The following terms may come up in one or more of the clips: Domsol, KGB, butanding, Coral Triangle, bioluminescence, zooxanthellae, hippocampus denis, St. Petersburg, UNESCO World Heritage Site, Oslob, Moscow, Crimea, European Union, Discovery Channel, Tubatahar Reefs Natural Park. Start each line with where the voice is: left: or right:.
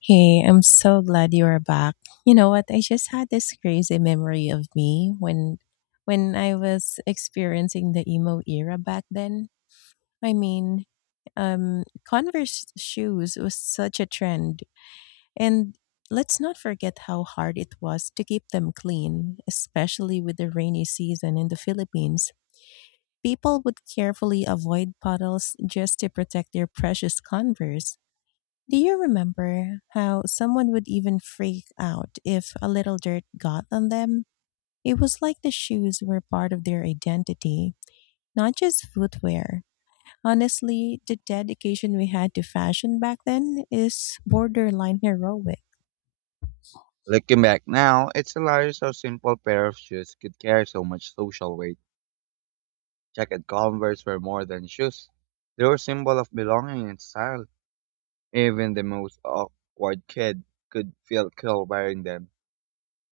left: Hey, I'm so glad you are back. You know what? I just had this crazy memory of me when I was experiencing the emo era back then. I mean, Converse shoes was such a trend. And let's not forget how hard it was to keep them clean, especially with the rainy season in the Philippines. People would carefully avoid puddles just to protect their precious Converse. Do you remember how someone would even freak out if a little dirt got on them? It was like the shoes were part of their identity, not just footwear. Honestly, the dedication we had to fashion back then is borderline heroic.
right: Looking back now, it's hilarious how simple pair of shoes could carry so much social weight. Checkered Converse were more than shoes. They were a symbol of belonging and style. Even the most awkward kid could feel cool wearing them.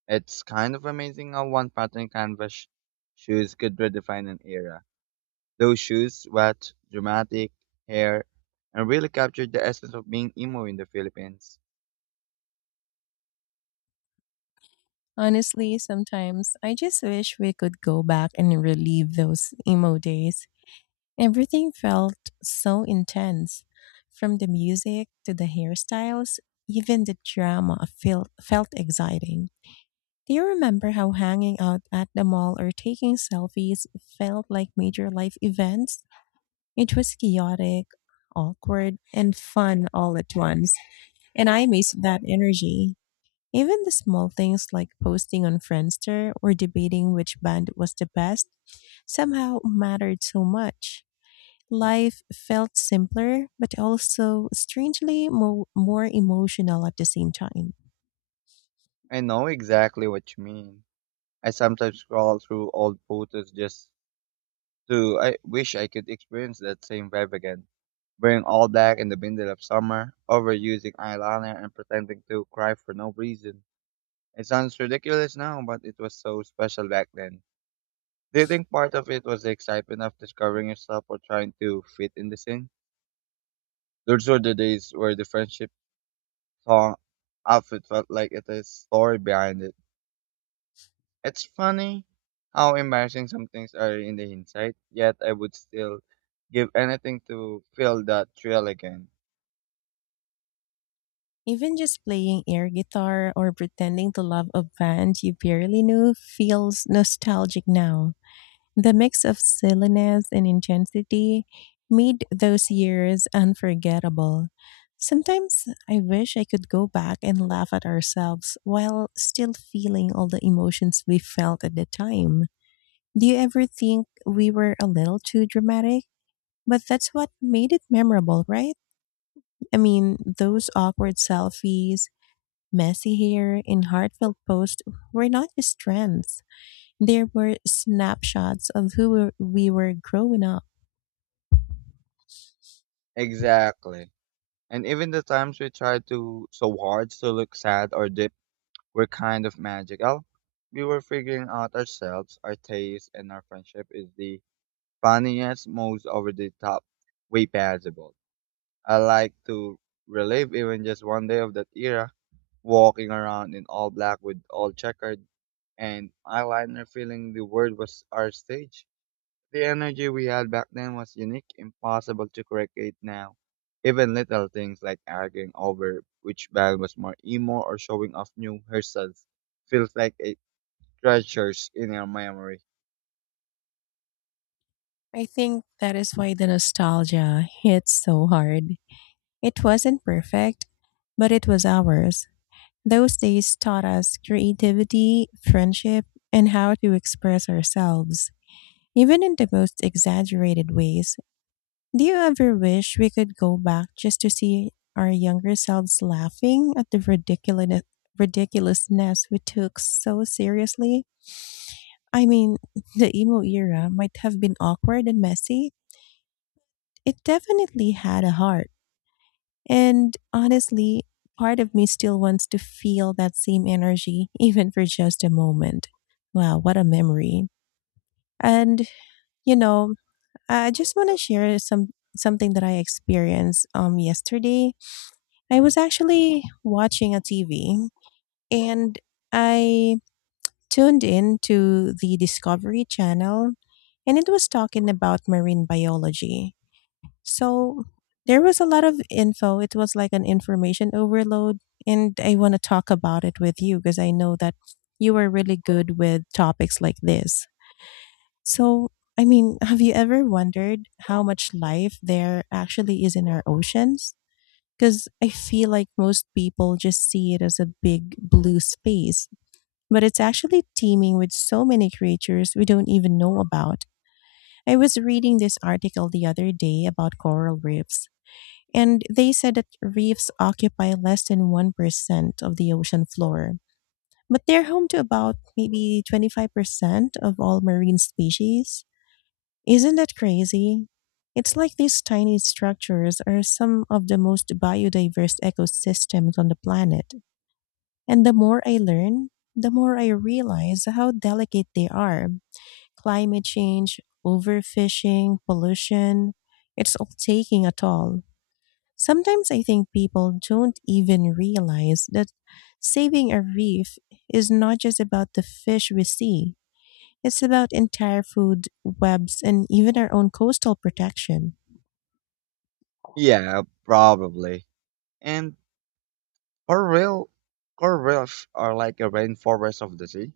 right: It's kind of amazing how one pattern canvas shoes could redefine an era. Those shoes, wet, dramatic, hair, and really captured the essence of being emo in the Philippines.
left: Honestly, sometimes I just wish we could go back and relive those emo days. Everything felt so intense, from the music to the hairstyles, even the drama felt exciting. Do you remember how hanging out at the mall or taking selfies felt like major life events? It was chaotic, awkward, and fun all at once, and I missed that energy. Even the small things like posting on Friendster or debating which band was the best somehow mattered so much. Life felt simpler, but also strangely more emotional at the same time.
right: I know exactly what you mean. I sometimes scroll through old photos just too, I wish I could experience that same vibe again. Wearing all black in the middle of summer, overusing eyeliner and pretending to cry for no reason. It sounds ridiculous now, but it was so special back then. Do you think part of it was the excitement of discovering yourself or trying to fit in the scene? Those were the days where the friendship song outfit felt like it is story behind it. It's funny how embarrassing some things are in the hindsight, yet I would still give anything to feel that thrill again.
left: Even just playing air guitar or pretending to love a band you barely knew feels nostalgic now. The mix of silliness and intensity made those years unforgettable. Sometimes I wish I could go back and laugh at ourselves while still feeling all the emotions we felt at the time. Do you ever think we were a little too dramatic? But that's what made it memorable, right? I mean, those awkward selfies, messy hair, and heartfelt posts were not just trends. They were snapshots of who we were growing up.
right: Exactly. And even the times we tried to so hard to look sad or deep were kind of magical. We were figuring out ourselves, our taste, and our friendship is the funniest, most over the top way possible. I like to relive even just one day of that era, walking around in all black with all checkered and eyeliner feeling the world was our stage. The energy we had back then was unique, impossible to recreate now. Even little things like arguing over which band was more emo or showing off new hairstyles feels like a treasures in our memory.
left: I think that is why the nostalgia hits so hard. It wasn't perfect, but it was ours. Those days taught us creativity, friendship, and how to express ourselves, even in the most exaggerated ways. Do you ever wish we could go back just to see our younger selves laughing at the ridiculousness we took so seriously? I mean, the emo era might have been awkward and messy, it definitely had a heart. And honestly, part of me still wants to feel that same energy, even for just a moment. Wow, what a memory. And, you know, I just want to share something that I experienced yesterday. I
right: Hmm.
left: was actually watching a TV and I tuned in to the Discovery Channel, and it was talking about marine biology. So there was a lot of info. It was like an information overload. And I want to talk about it with you because I know that you are really good with topics like this. So, I mean, have you ever wondered how much life there actually is in our oceans? Because I feel like most people just see it as a big blue space, but it's actually teeming with so many creatures we don't even know about. I was reading this article the other day about coral reefs, and they said that reefs occupy less than 1% of the ocean floor, but they're home to about maybe 25% of all marine species. Isn't that crazy? It's like these tiny structures are some of the most biodiverse ecosystems on the planet. And the more I learn, the more I realize how delicate they are. Climate change, overfishing, pollution, it's all taking a toll. Sometimes I think people don't even realize that saving a reef is not just about the fish we see, it's about entire food webs and even our own coastal protection.
right: Yeah, probably. And coral, corals are like a rainforest of the sea.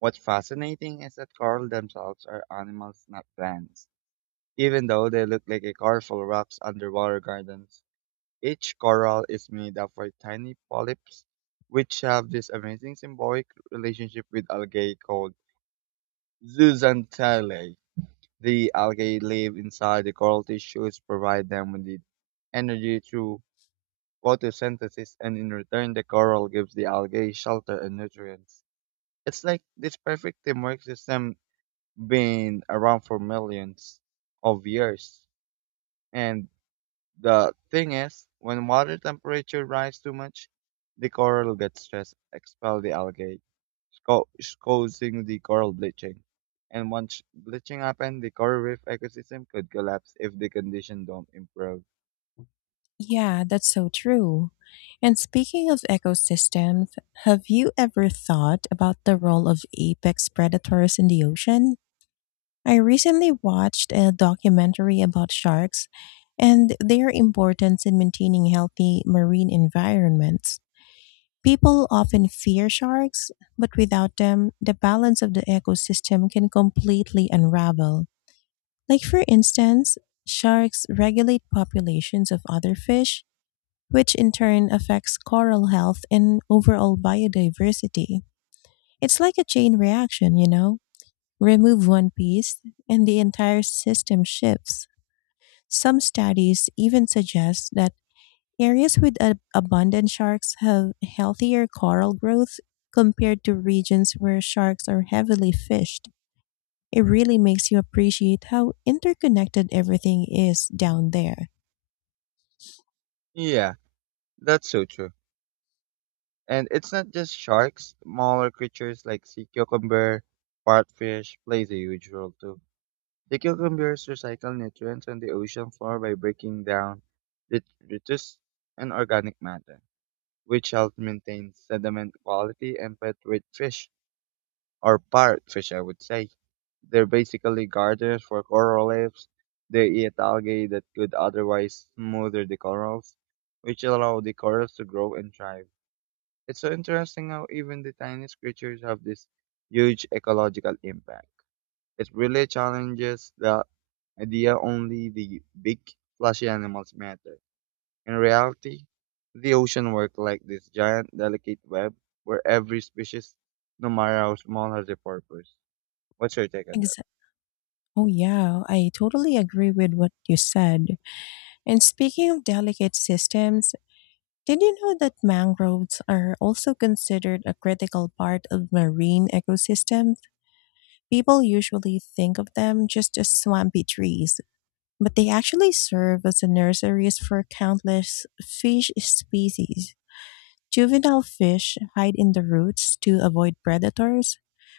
right: What's fascinating is that coral themselves are animals, not plants. Even though they look like a colorful rocks underwater gardens, each coral is made up of tiny polyps, which have this amazing symbiotic relationship with algae called zooxanthellae. The algae live inside the coral tissues, provide them with the energy through photosynthesis, and in return, the coral gives the algae shelter and nutrients. It's like this perfect teamwork system been around for millions of years. And the thing is, when water temperature rise too much, the coral gets stressed, expel the algae, co- causing the coral bleaching. And once bleaching happens, the coral reef ecosystem could collapse if the condition don't improve.
left: Yeah, that's so true. And speaking of ecosystems, have you ever thought about the role of apex predators in the ocean? I recently watched a documentary about sharks and their importance in maintaining healthy marine environments. People often fear sharks, but without them, the balance of the ecosystem can completely unravel. Like, for instance, sharks regulate populations of other fish, which in turn affects coral health and overall biodiversity. It's like a chain reaction, you know? Remove one piece, and the entire system shifts. Some studies even suggest that areas with abundant sharks have healthier coral growth compared to regions where sharks are heavily fished. It really makes you appreciate how interconnected everything is down there.
right: Yeah, that's so true. And it's not just sharks, smaller creatures like sea cucumber, partfish plays a huge role too. The cucumbers recycle nutrients on the ocean floor by breaking down detritus and organic matter, which helps maintain sediment quality and pet-rich fish, or parrotfish, I would say. They're basically gardeners for coral reefs. They eat algae that could otherwise smother the corals, which allow the corals to grow and thrive. It's so interesting how even the tiniest creatures have this huge ecological impact. It really challenges the idea only the big, flashy animals matter. In reality, the ocean works like this giant, delicate web where every species, no matter how small, has a purpose. What's your take on that?
left: Exa- oh, yeah, I totally agree with what you said. And speaking of delicate systems, did you know that mangroves are also considered a critical part of marine ecosystems? People usually think of them just as swampy trees, but they actually serve as the nurseries for countless fish species. Juvenile fish hide in the roots to avoid predators,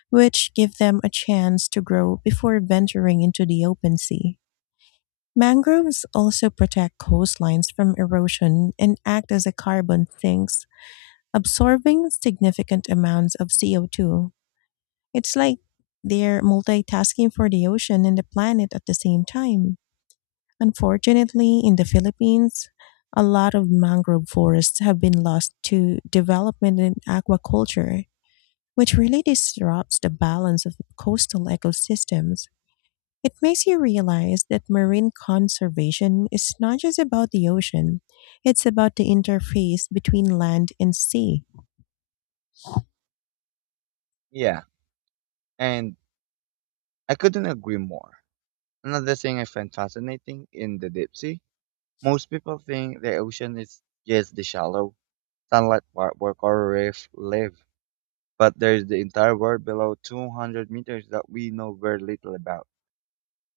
left: which give them a chance to grow before venturing into the open sea. Mangroves also protect coastlines from erosion and act as a carbon sinks absorbing significant amounts of CO2. It's like they're multitasking for the ocean and the planet at the same time. Unfortunately, in the Philippines, a lot of mangrove forests have been lost to development in aquaculture, which really disrupts the balance of coastal ecosystems. It makes you realize that marine conservation is not just about the ocean, it's about the interface between land and sea.
right: Yeah, and I couldn't agree more. Another thing I find fascinating in the deep sea, most people think the ocean is just the shallow, sunlight part where coral reef live, but there's the entire world below 200 meters that we know very little about.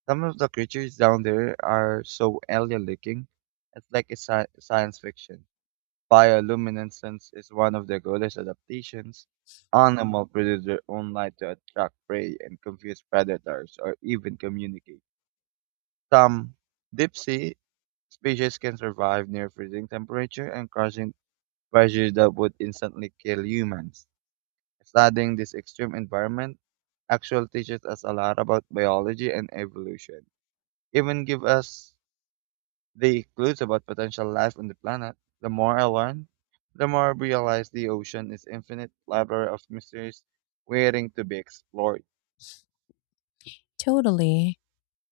right: Some of the creatures down there are so alien-looking, it's like a science fiction. Bioluminescence is one of the goddess adaptations. Animals produce their own light to attract prey and confuse predators or even communicate. Some deep sea species can survive near freezing temperature and crushing pressure that would instantly kill humans. Studying this extreme environment actually teaches us a lot about biology and evolution. Even give us the clues about potential life on the planet. The more I learn, the more I realize the ocean is infinite library of mysteries waiting to be explored.
left: Totally.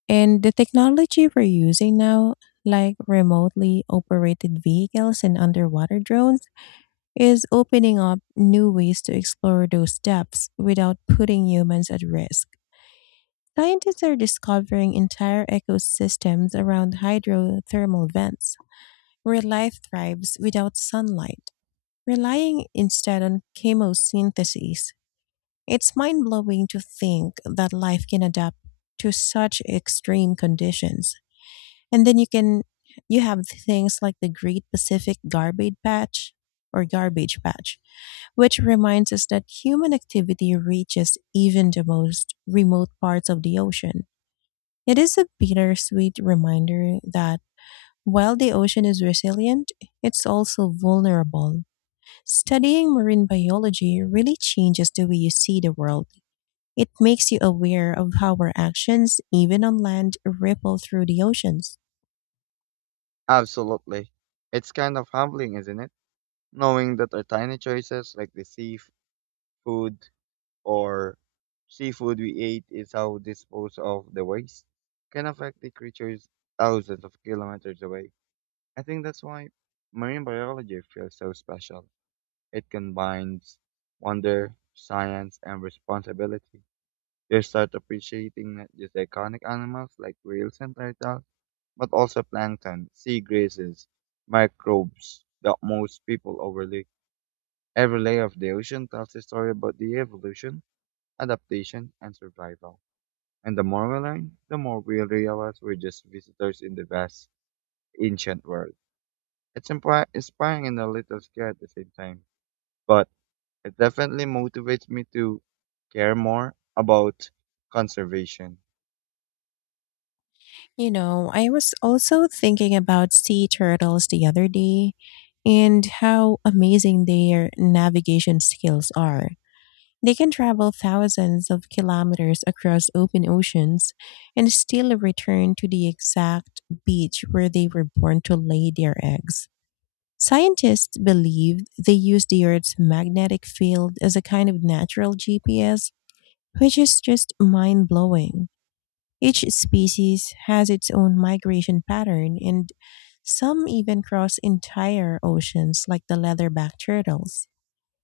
left: And the technology we're using now, like remotely operated vehicles and underwater drones, is opening up new ways to explore those depths without putting humans at risk. Scientists are discovering entire ecosystems around hydrothermal vents where life thrives without sunlight, relying instead on chemosynthesis. It's mind blowing to think that life can adapt to such extreme conditions. And then you have things like the Great Pacific Garbage Patch or Garbage Patch, which reminds us that human activity reaches even the most remote parts of the ocean. It is a bittersweet reminder that while the ocean is resilient, it's also vulnerable. Studying marine biology really changes the way you see the world. It makes you aware of how our actions, even on land, ripple through the oceans.
right: Absolutely. It's kind of humbling, isn't it? Knowing that our tiny choices like the seafood or seafood we ate is how we dispose of the waste can affect the creatures thousands of kilometers away. I think that's why marine biology feels so special. It combines wonder, science, and responsibility. You start appreciating not just iconic animals like whales and turtles, but also plankton, sea grasses, microbes that most people overlook. Every layer of the ocean tells a story about the evolution, adaptation, and survival. And the more we learn, the more we realize we're just visitors in the vast, ancient world. It's inspiring and a little scary at the same time. But it definitely motivates me to care more about conservation.
left: You know, I was also thinking about sea turtles the other day and how amazing their navigation skills are. They can travel thousands of kilometers across open oceans and still return to the exact beach where they were born to lay their eggs. Scientists believe they use the Earth's magnetic field as a kind of natural GPS, which is just mind blowing. Each species has its own migration pattern, and some even cross entire oceans, like the leatherback turtles.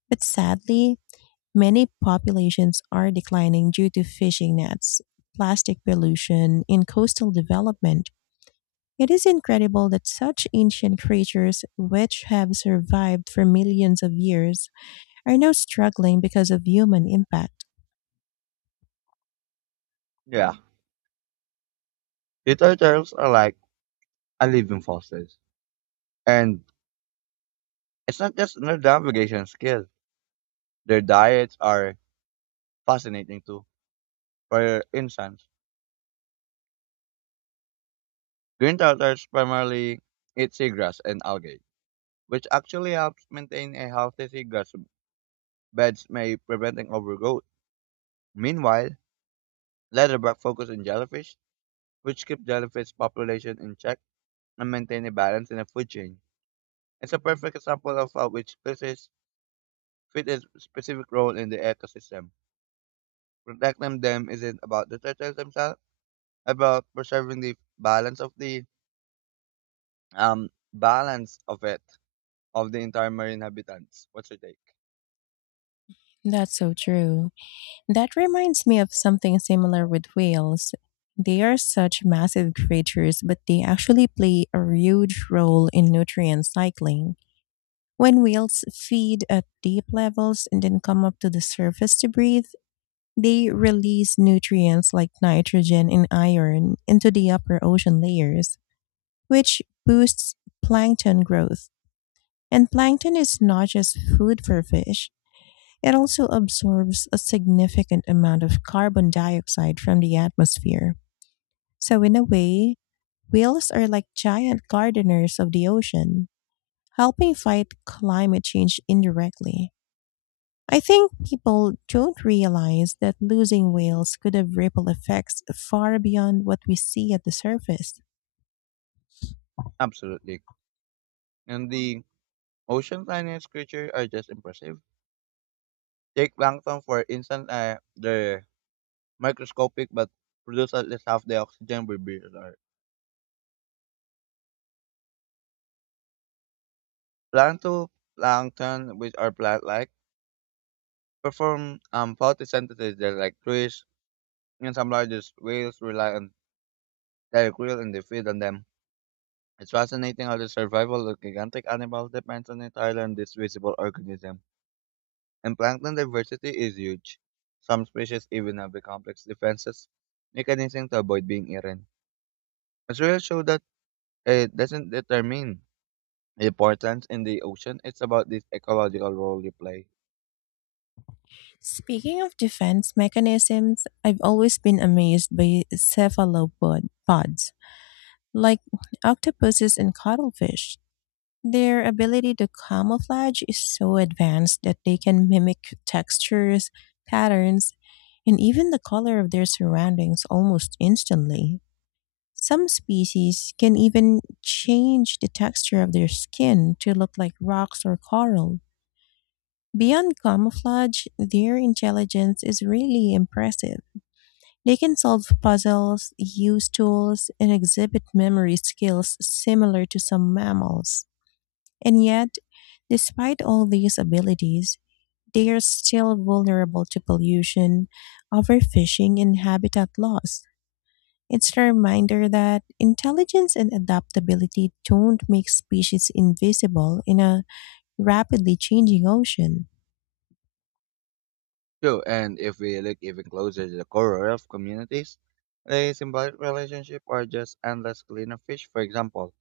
left: But sadly, many populations are declining due to fishing nets, plastic pollution, and coastal development. It is incredible that such ancient creatures, which have survived for millions of years, are now struggling because of human impact.
right: Yeah, sea turtles are like a living fossils. And it's not just their navigation skill. Their diets are fascinating too. For instance, green turtles primarily eat seagrass and algae, which actually helps maintain a healthy seagrass beds by preventing overgrowth. Meanwhile, leatherback focus on jellyfish, which keep jellyfish population in check and maintain a balance in the food chain. It's a perfect example of how which species fit a specific role in the ecosystem. Protecting them isn't about the turtles themselves, about preserving the balance of it of the entire marine habitats. What's your take?
left: That's so true. That reminds me of something similar with whales. They are such massive creatures, but they actually play a huge role in nutrient cycling. When whales feed at deep levels and then come up to the surface to breathe, they release nutrients like nitrogen and iron into the upper ocean layers, which boosts plankton growth. And plankton is not just food for fish, it also absorbs a significant amount of carbon dioxide from the atmosphere. So, in a way, whales are like giant gardeners of the ocean, helping fight climate change indirectly. I think people don't realize that losing whales could have ripple effects far beyond what we see at the surface.
right: Absolutely. And the ocean planet creatures are just impressive. Take plankton for instance, they're microscopic but produce at least half the oxygen we breathe. Plankton, plankton, which are plant-like perform photosynthesis. They're like trees, and some largest whales rely on their krill and they feed on them. It's fascinating how the survival of gigantic animals depends on entirely on this visible organism. And plankton diversity is huge. Some species even have the complex defenses mechanism to avoid being eaten. As well show that it doesn't determine importance in the ocean. It's about this ecological role you play.
left: Speaking of defense mechanisms, I've always been amazed by cephalopods, like octopuses and cuttlefish. Their ability to camouflage is so advanced that they can mimic textures, patterns, and even the color of their surroundings almost instantly. Some species can even change the texture of their skin to look like rocks or coral. Beyond camouflage, their intelligence is really impressive. They can solve puzzles, use tools, and exhibit memory skills similar to some mammals. And yet, despite all these abilities, they are still vulnerable to pollution, overfishing, and habitat loss. It's a reminder that intelligence and adaptability don't make species invisible in a rapidly changing ocean.
right: True, and if we look even closer to the core of communities, the symbiotic relationship are just endless cleaner fish, for example,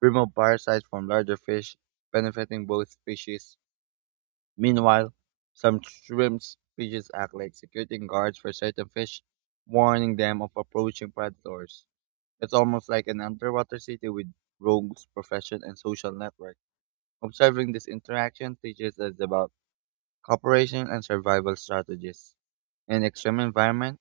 right: remove parasites from larger fish, benefiting both species. Meanwhile, some shrimp species act like security guards for certain fish, warning them of approaching predators. It's almost like an underwater city with rogues, profession, and social network. Observing this interaction teaches us about cooperation and survival strategies. In extreme environment,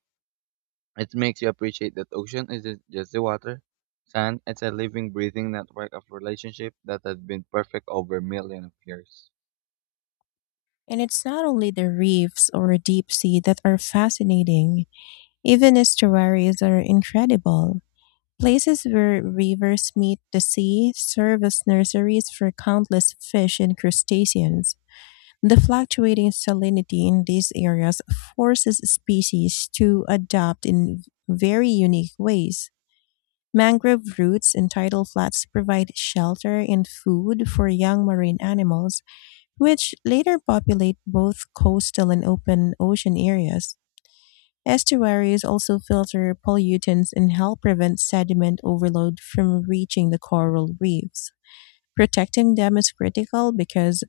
right: it makes you appreciate that ocean isn't just the water, sand, it's a living, breathing network of relationships that has been perfect over millions of years.
left: And it's not only the reefs or deep sea that are fascinating, even estuaries are incredible. Places where rivers meet the sea serve as nurseries for countless fish and crustaceans. The fluctuating salinity in these areas forces species to adapt in very unique ways. Mangrove roots and tidal flats provide shelter and food for young marine animals, which later populate both coastal and open ocean areas. Estuaries also filter pollutants and help prevent sediment overload from reaching the coral reefs. Protecting them is critical because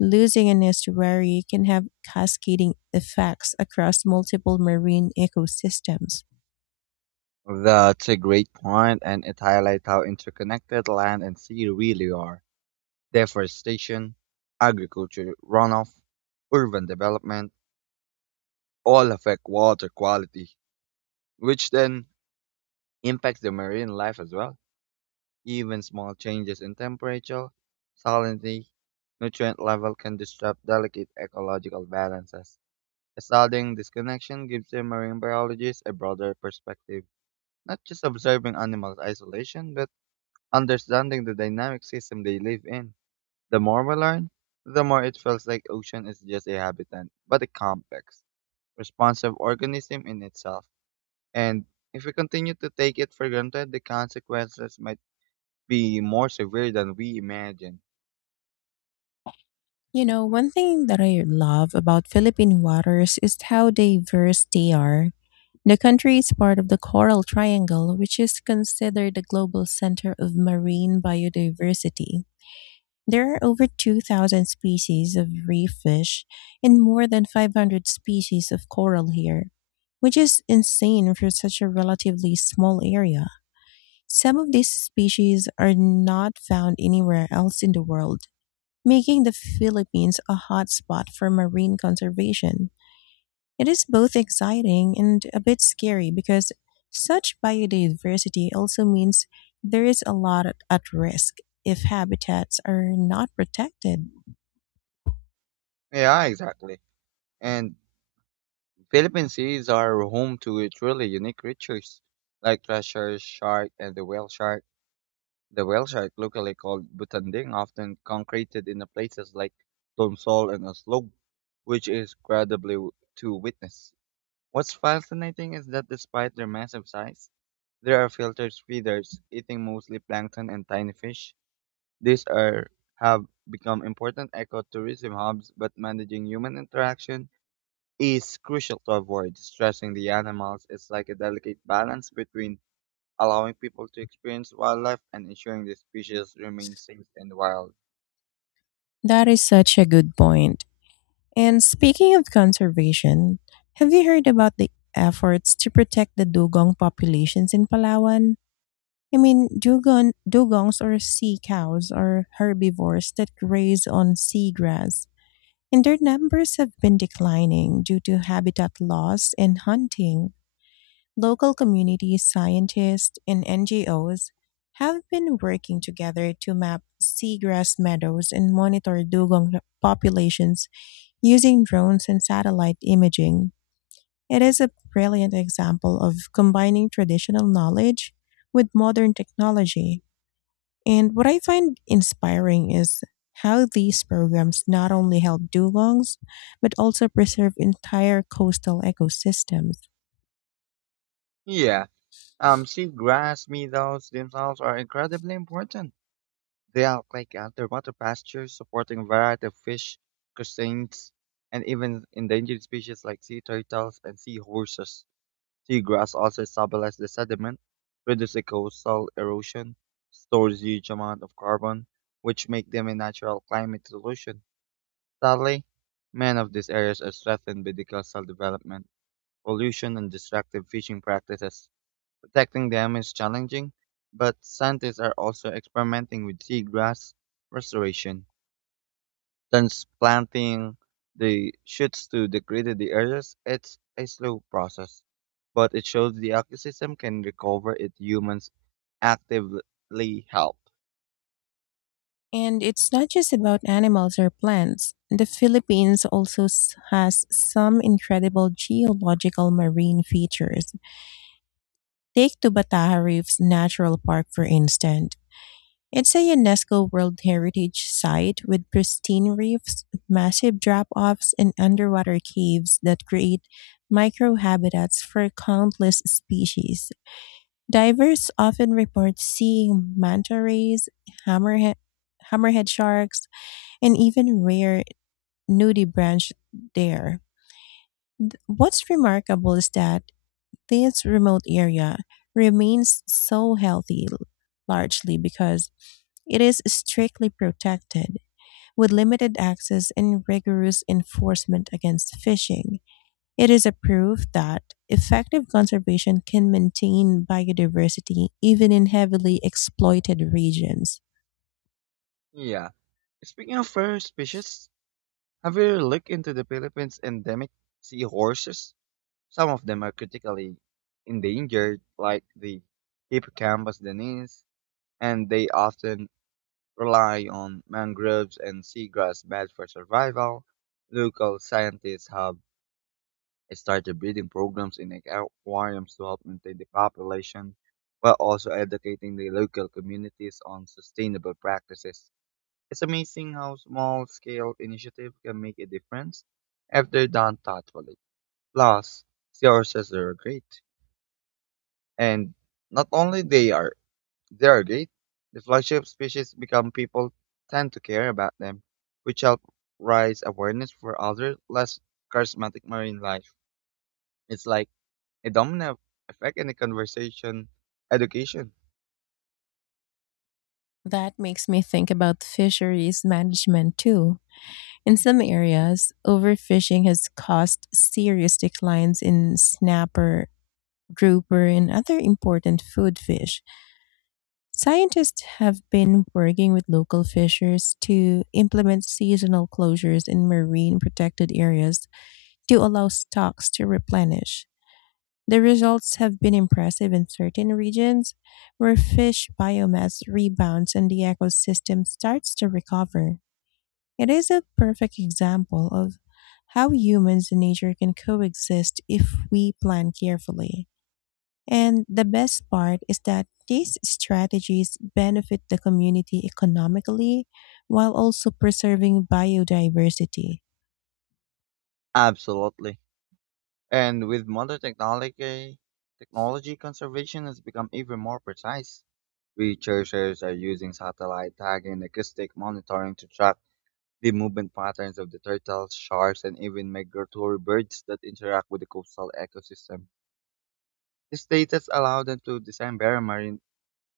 left: losing an estuary can have cascading effects across multiple marine ecosystems.
right: That's a great point, and it highlights how interconnected land and sea really are. Deforestation, agriculture runoff, urban development all affect water quality, which then impacts the marine life as well. Even small changes in temperature, salinity, nutrient level can disrupt delicate ecological balances. Studying this connection gives the marine biologists a broader perspective, not just observing animals' in isolation, but understanding the dynamic system they live in. The more we learn, the more it feels like ocean is just a habitat, but a complex, responsive organism in itself. And if we continue to take it for granted, the consequences might be more severe than we imagine.
left: You know, one thing that I love about Philippine waters is how diverse they are. The country is part of the Coral Triangle, which is considered the global center of marine biodiversity. There are over 2,000 species of reef fish and more than 500 species of coral here, which is insane for such a relatively small area. Some of these species are not found anywhere else in the world, making the Philippines a hotspot for marine conservation. It is both exciting and a bit scary because such biodiversity also means there is a lot at risk if habitats are not protected.
right: Yeah, exactly. And Philippine seas are home to truly unique creatures like treasure shark and the whale shark. The whale shark, locally called butanding, often concreted in the places like Domsol and Oslob, which is incredibly to witness. What's fascinating is that despite their massive size, they are filtered feeders, eating mostly plankton and tiny fish. These are have become important ecotourism hubs, but managing human interaction is crucial to avoid stressing the animals. It's like a delicate balance between allowing people to experience wildlife and ensuring the species remain safe and wild.
left: That is such a good point. And speaking of conservation, have you heard about the efforts to protect the dugong populations in Palawan? I mean, dugongs or sea cows are herbivores that graze on seagrass, and their numbers have been declining due to habitat loss and hunting. Local communities, scientists, and NGOs have been working together to map seagrass meadows and monitor dugong populations using drones and satellite imaging. It is a brilliant example of combining traditional knowledge with modern technology. And what I find inspiring is how these programs not only help dugongs, but also preserve entire coastal ecosystems.
right: Yeah. Sea grass meadows themselves are incredibly important. They are like underwater pastures supporting a variety of fish, crustaceans, and even endangered species like sea turtles and seahorses. Seagrass also stabilizes the sediment, reduces coastal erosion, stores huge amounts of carbon, which make them a natural climate solution. Sadly, many of these areas are threatened by the coastal development, pollution, and destructive fishing practices. Protecting them is challenging, but scientists are also experimenting with seagrass restoration. Transplanting the shoots to degraded areas, it's a slow process, but it shows the ecosystem can recover if humans actively help.
left: And it's not just about animals or plants. The Philippines has some incredible geological marine features. Take Tubatahar Reefs Natural Park, for instance. It's a UNESCO World Heritage Site with pristine reefs, massive drop offs, and underwater caves that create microhabitats for countless species. Divers often report seeing manta rays, hammerhead, hammerhead sharks, and even rare nudie branch there. What's remarkable is that this remote area remains so healthy largely because it is strictly protected with limited access and rigorous enforcement against fishing. It is a proof that effective conservation can maintain biodiversity even in heavily exploited regions.
right: Yeah. Speaking of rare species, have you looked into the Philippines endemic seahorses? Some of them are critically endangered, like the hippocampus denis, and they often rely on mangroves and seagrass beds for survival. Local scientists have started breeding programs in aquariums to help maintain the population, while also educating the local communities on sustainable practices. It's amazing how small scale initiatives can make a difference if they're done thoughtfully. Plus, seahorses are great, and not only they are they are great. The flagship species become people tend to care about them, which help raise awareness for other less charismatic marine life. It's like a domino effect in the conversation education.
left: That makes me think about fisheries management too. In some areas, overfishing has caused serious declines in snapper, grouper, and other important food fish. Scientists have been working with local fishers to implement seasonal closures in marine protected areas to allow stocks to replenish. The results have been impressive in certain regions where fish biomass rebounds and the ecosystem starts to recover. It is a perfect example of how humans and nature can coexist if we plan carefully. And the best part is that these strategies benefit the community economically while also preserving biodiversity.
right: Absolutely. And with modern technology, conservation has become even more precise. Researchers are using satellite tagging and acoustic monitoring to track the movement patterns of the turtles, sharks, and even migratory birds that interact with the coastal ecosystem. This data allow them to design better marine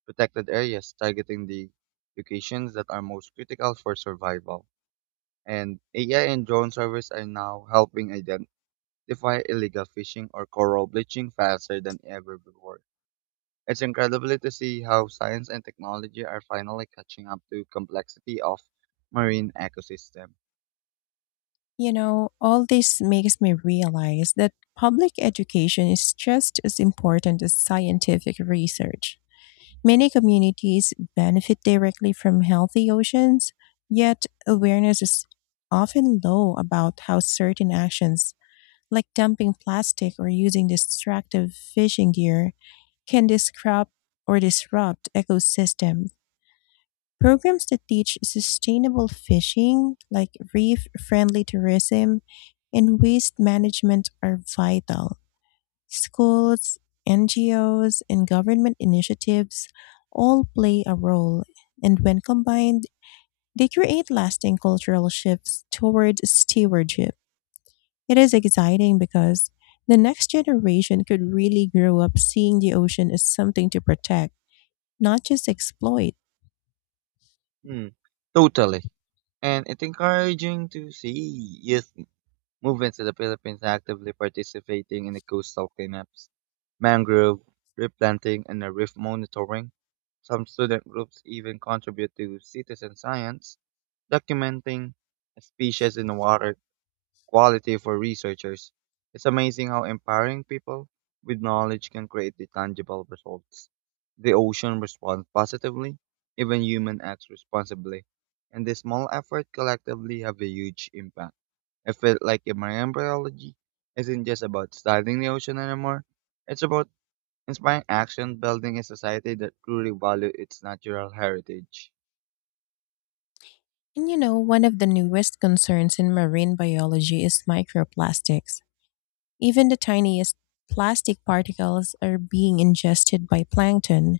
right: protected areas, targeting the locations that are most critical for survival. And AI and drone surveys are now helping identify illegal fishing or coral bleaching faster than ever before. It's incredible to see how science and technology are finally catching up to complexity of marine ecosystem.
left: You know, all this makes me realize that public education is just as important as scientific research. Many communities benefit directly from healthy oceans, yet awareness is often low about how certain actions, like dumping plastic or using destructive fishing gear, can disrupt ecosystems. Programs that teach sustainable fishing, like reef friendly tourism and waste management, are vital. Schools, NGOs, and government initiatives all play a role, and when combined, they create lasting cultural shifts towards stewardship. It is exciting because the next generation could really grow up seeing the ocean as something to protect, not just exploit.
right: Mm, totally. And it's encouraging to see youth movements in the Philippines actively participating in the coastal cleanups, mangrove replanting, and the reef monitoring. Some student groups even contribute to citizen science, documenting species in the water quality for researchers. It's amazing how empowering people with knowledge can create the tangible results. The ocean responds positively, even human acts responsibly, and the small effort collectively have a huge impact. I feel like in marine biology isn't just about studying the ocean anymore. It's about inspiring action, building a society that truly values its natural heritage.
left: And you know, one of the newest concerns in marine biology is microplastics. Even the tiniest plastic particles are being ingested by plankton,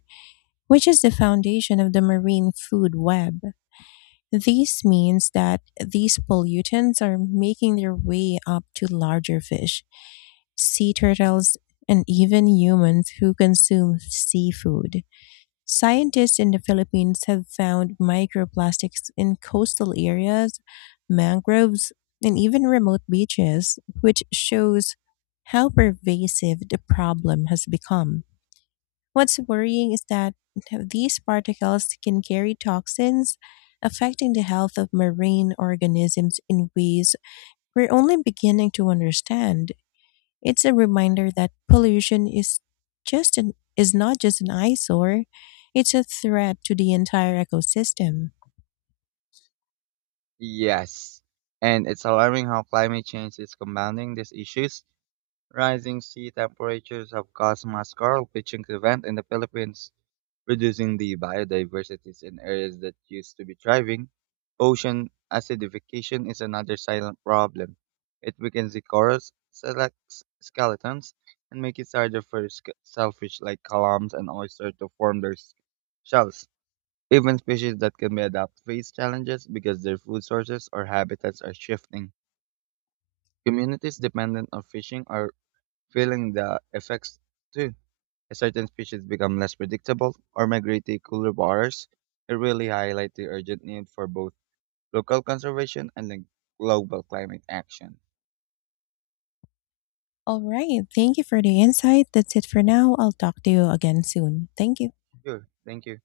left: which is the foundation of the marine food web. This means that these pollutants are making their way up to larger fish, sea turtles, and even humans who consume seafood. Scientists in the Philippines have found microplastics in coastal areas, mangroves, and even remote beaches, which shows how pervasive the problem has become. What's worrying is that these particles can carry toxins, affecting the health of marine organisms in ways we're only beginning to understand. It's a reminder that pollution is is not just an eyesore, it's a threat to the entire ecosystem.
right: Yes. And it's alarming how climate change is compounding these issues. Rising sea temperatures have caused mass coral bleaching event in the Philippines, reducing the biodiversities in areas that used to be thriving. Ocean acidification is another silent problem. It weakens the corals, selects skeletons, and makes it harder for shellfish like clams and oysters to form their shells. Even species that can be adapted face challenges because their food sources or habitats are shifting. Communities dependent on fishing are feeling the effects too. As certain species become less predictable or migrate to cooler waters, it really highlights the urgent need for both local conservation and the global climate action.
left: All right, thank you for the insight. That's it for now. I'll talk to you again soon. Thank you.
right: Sure, thank you.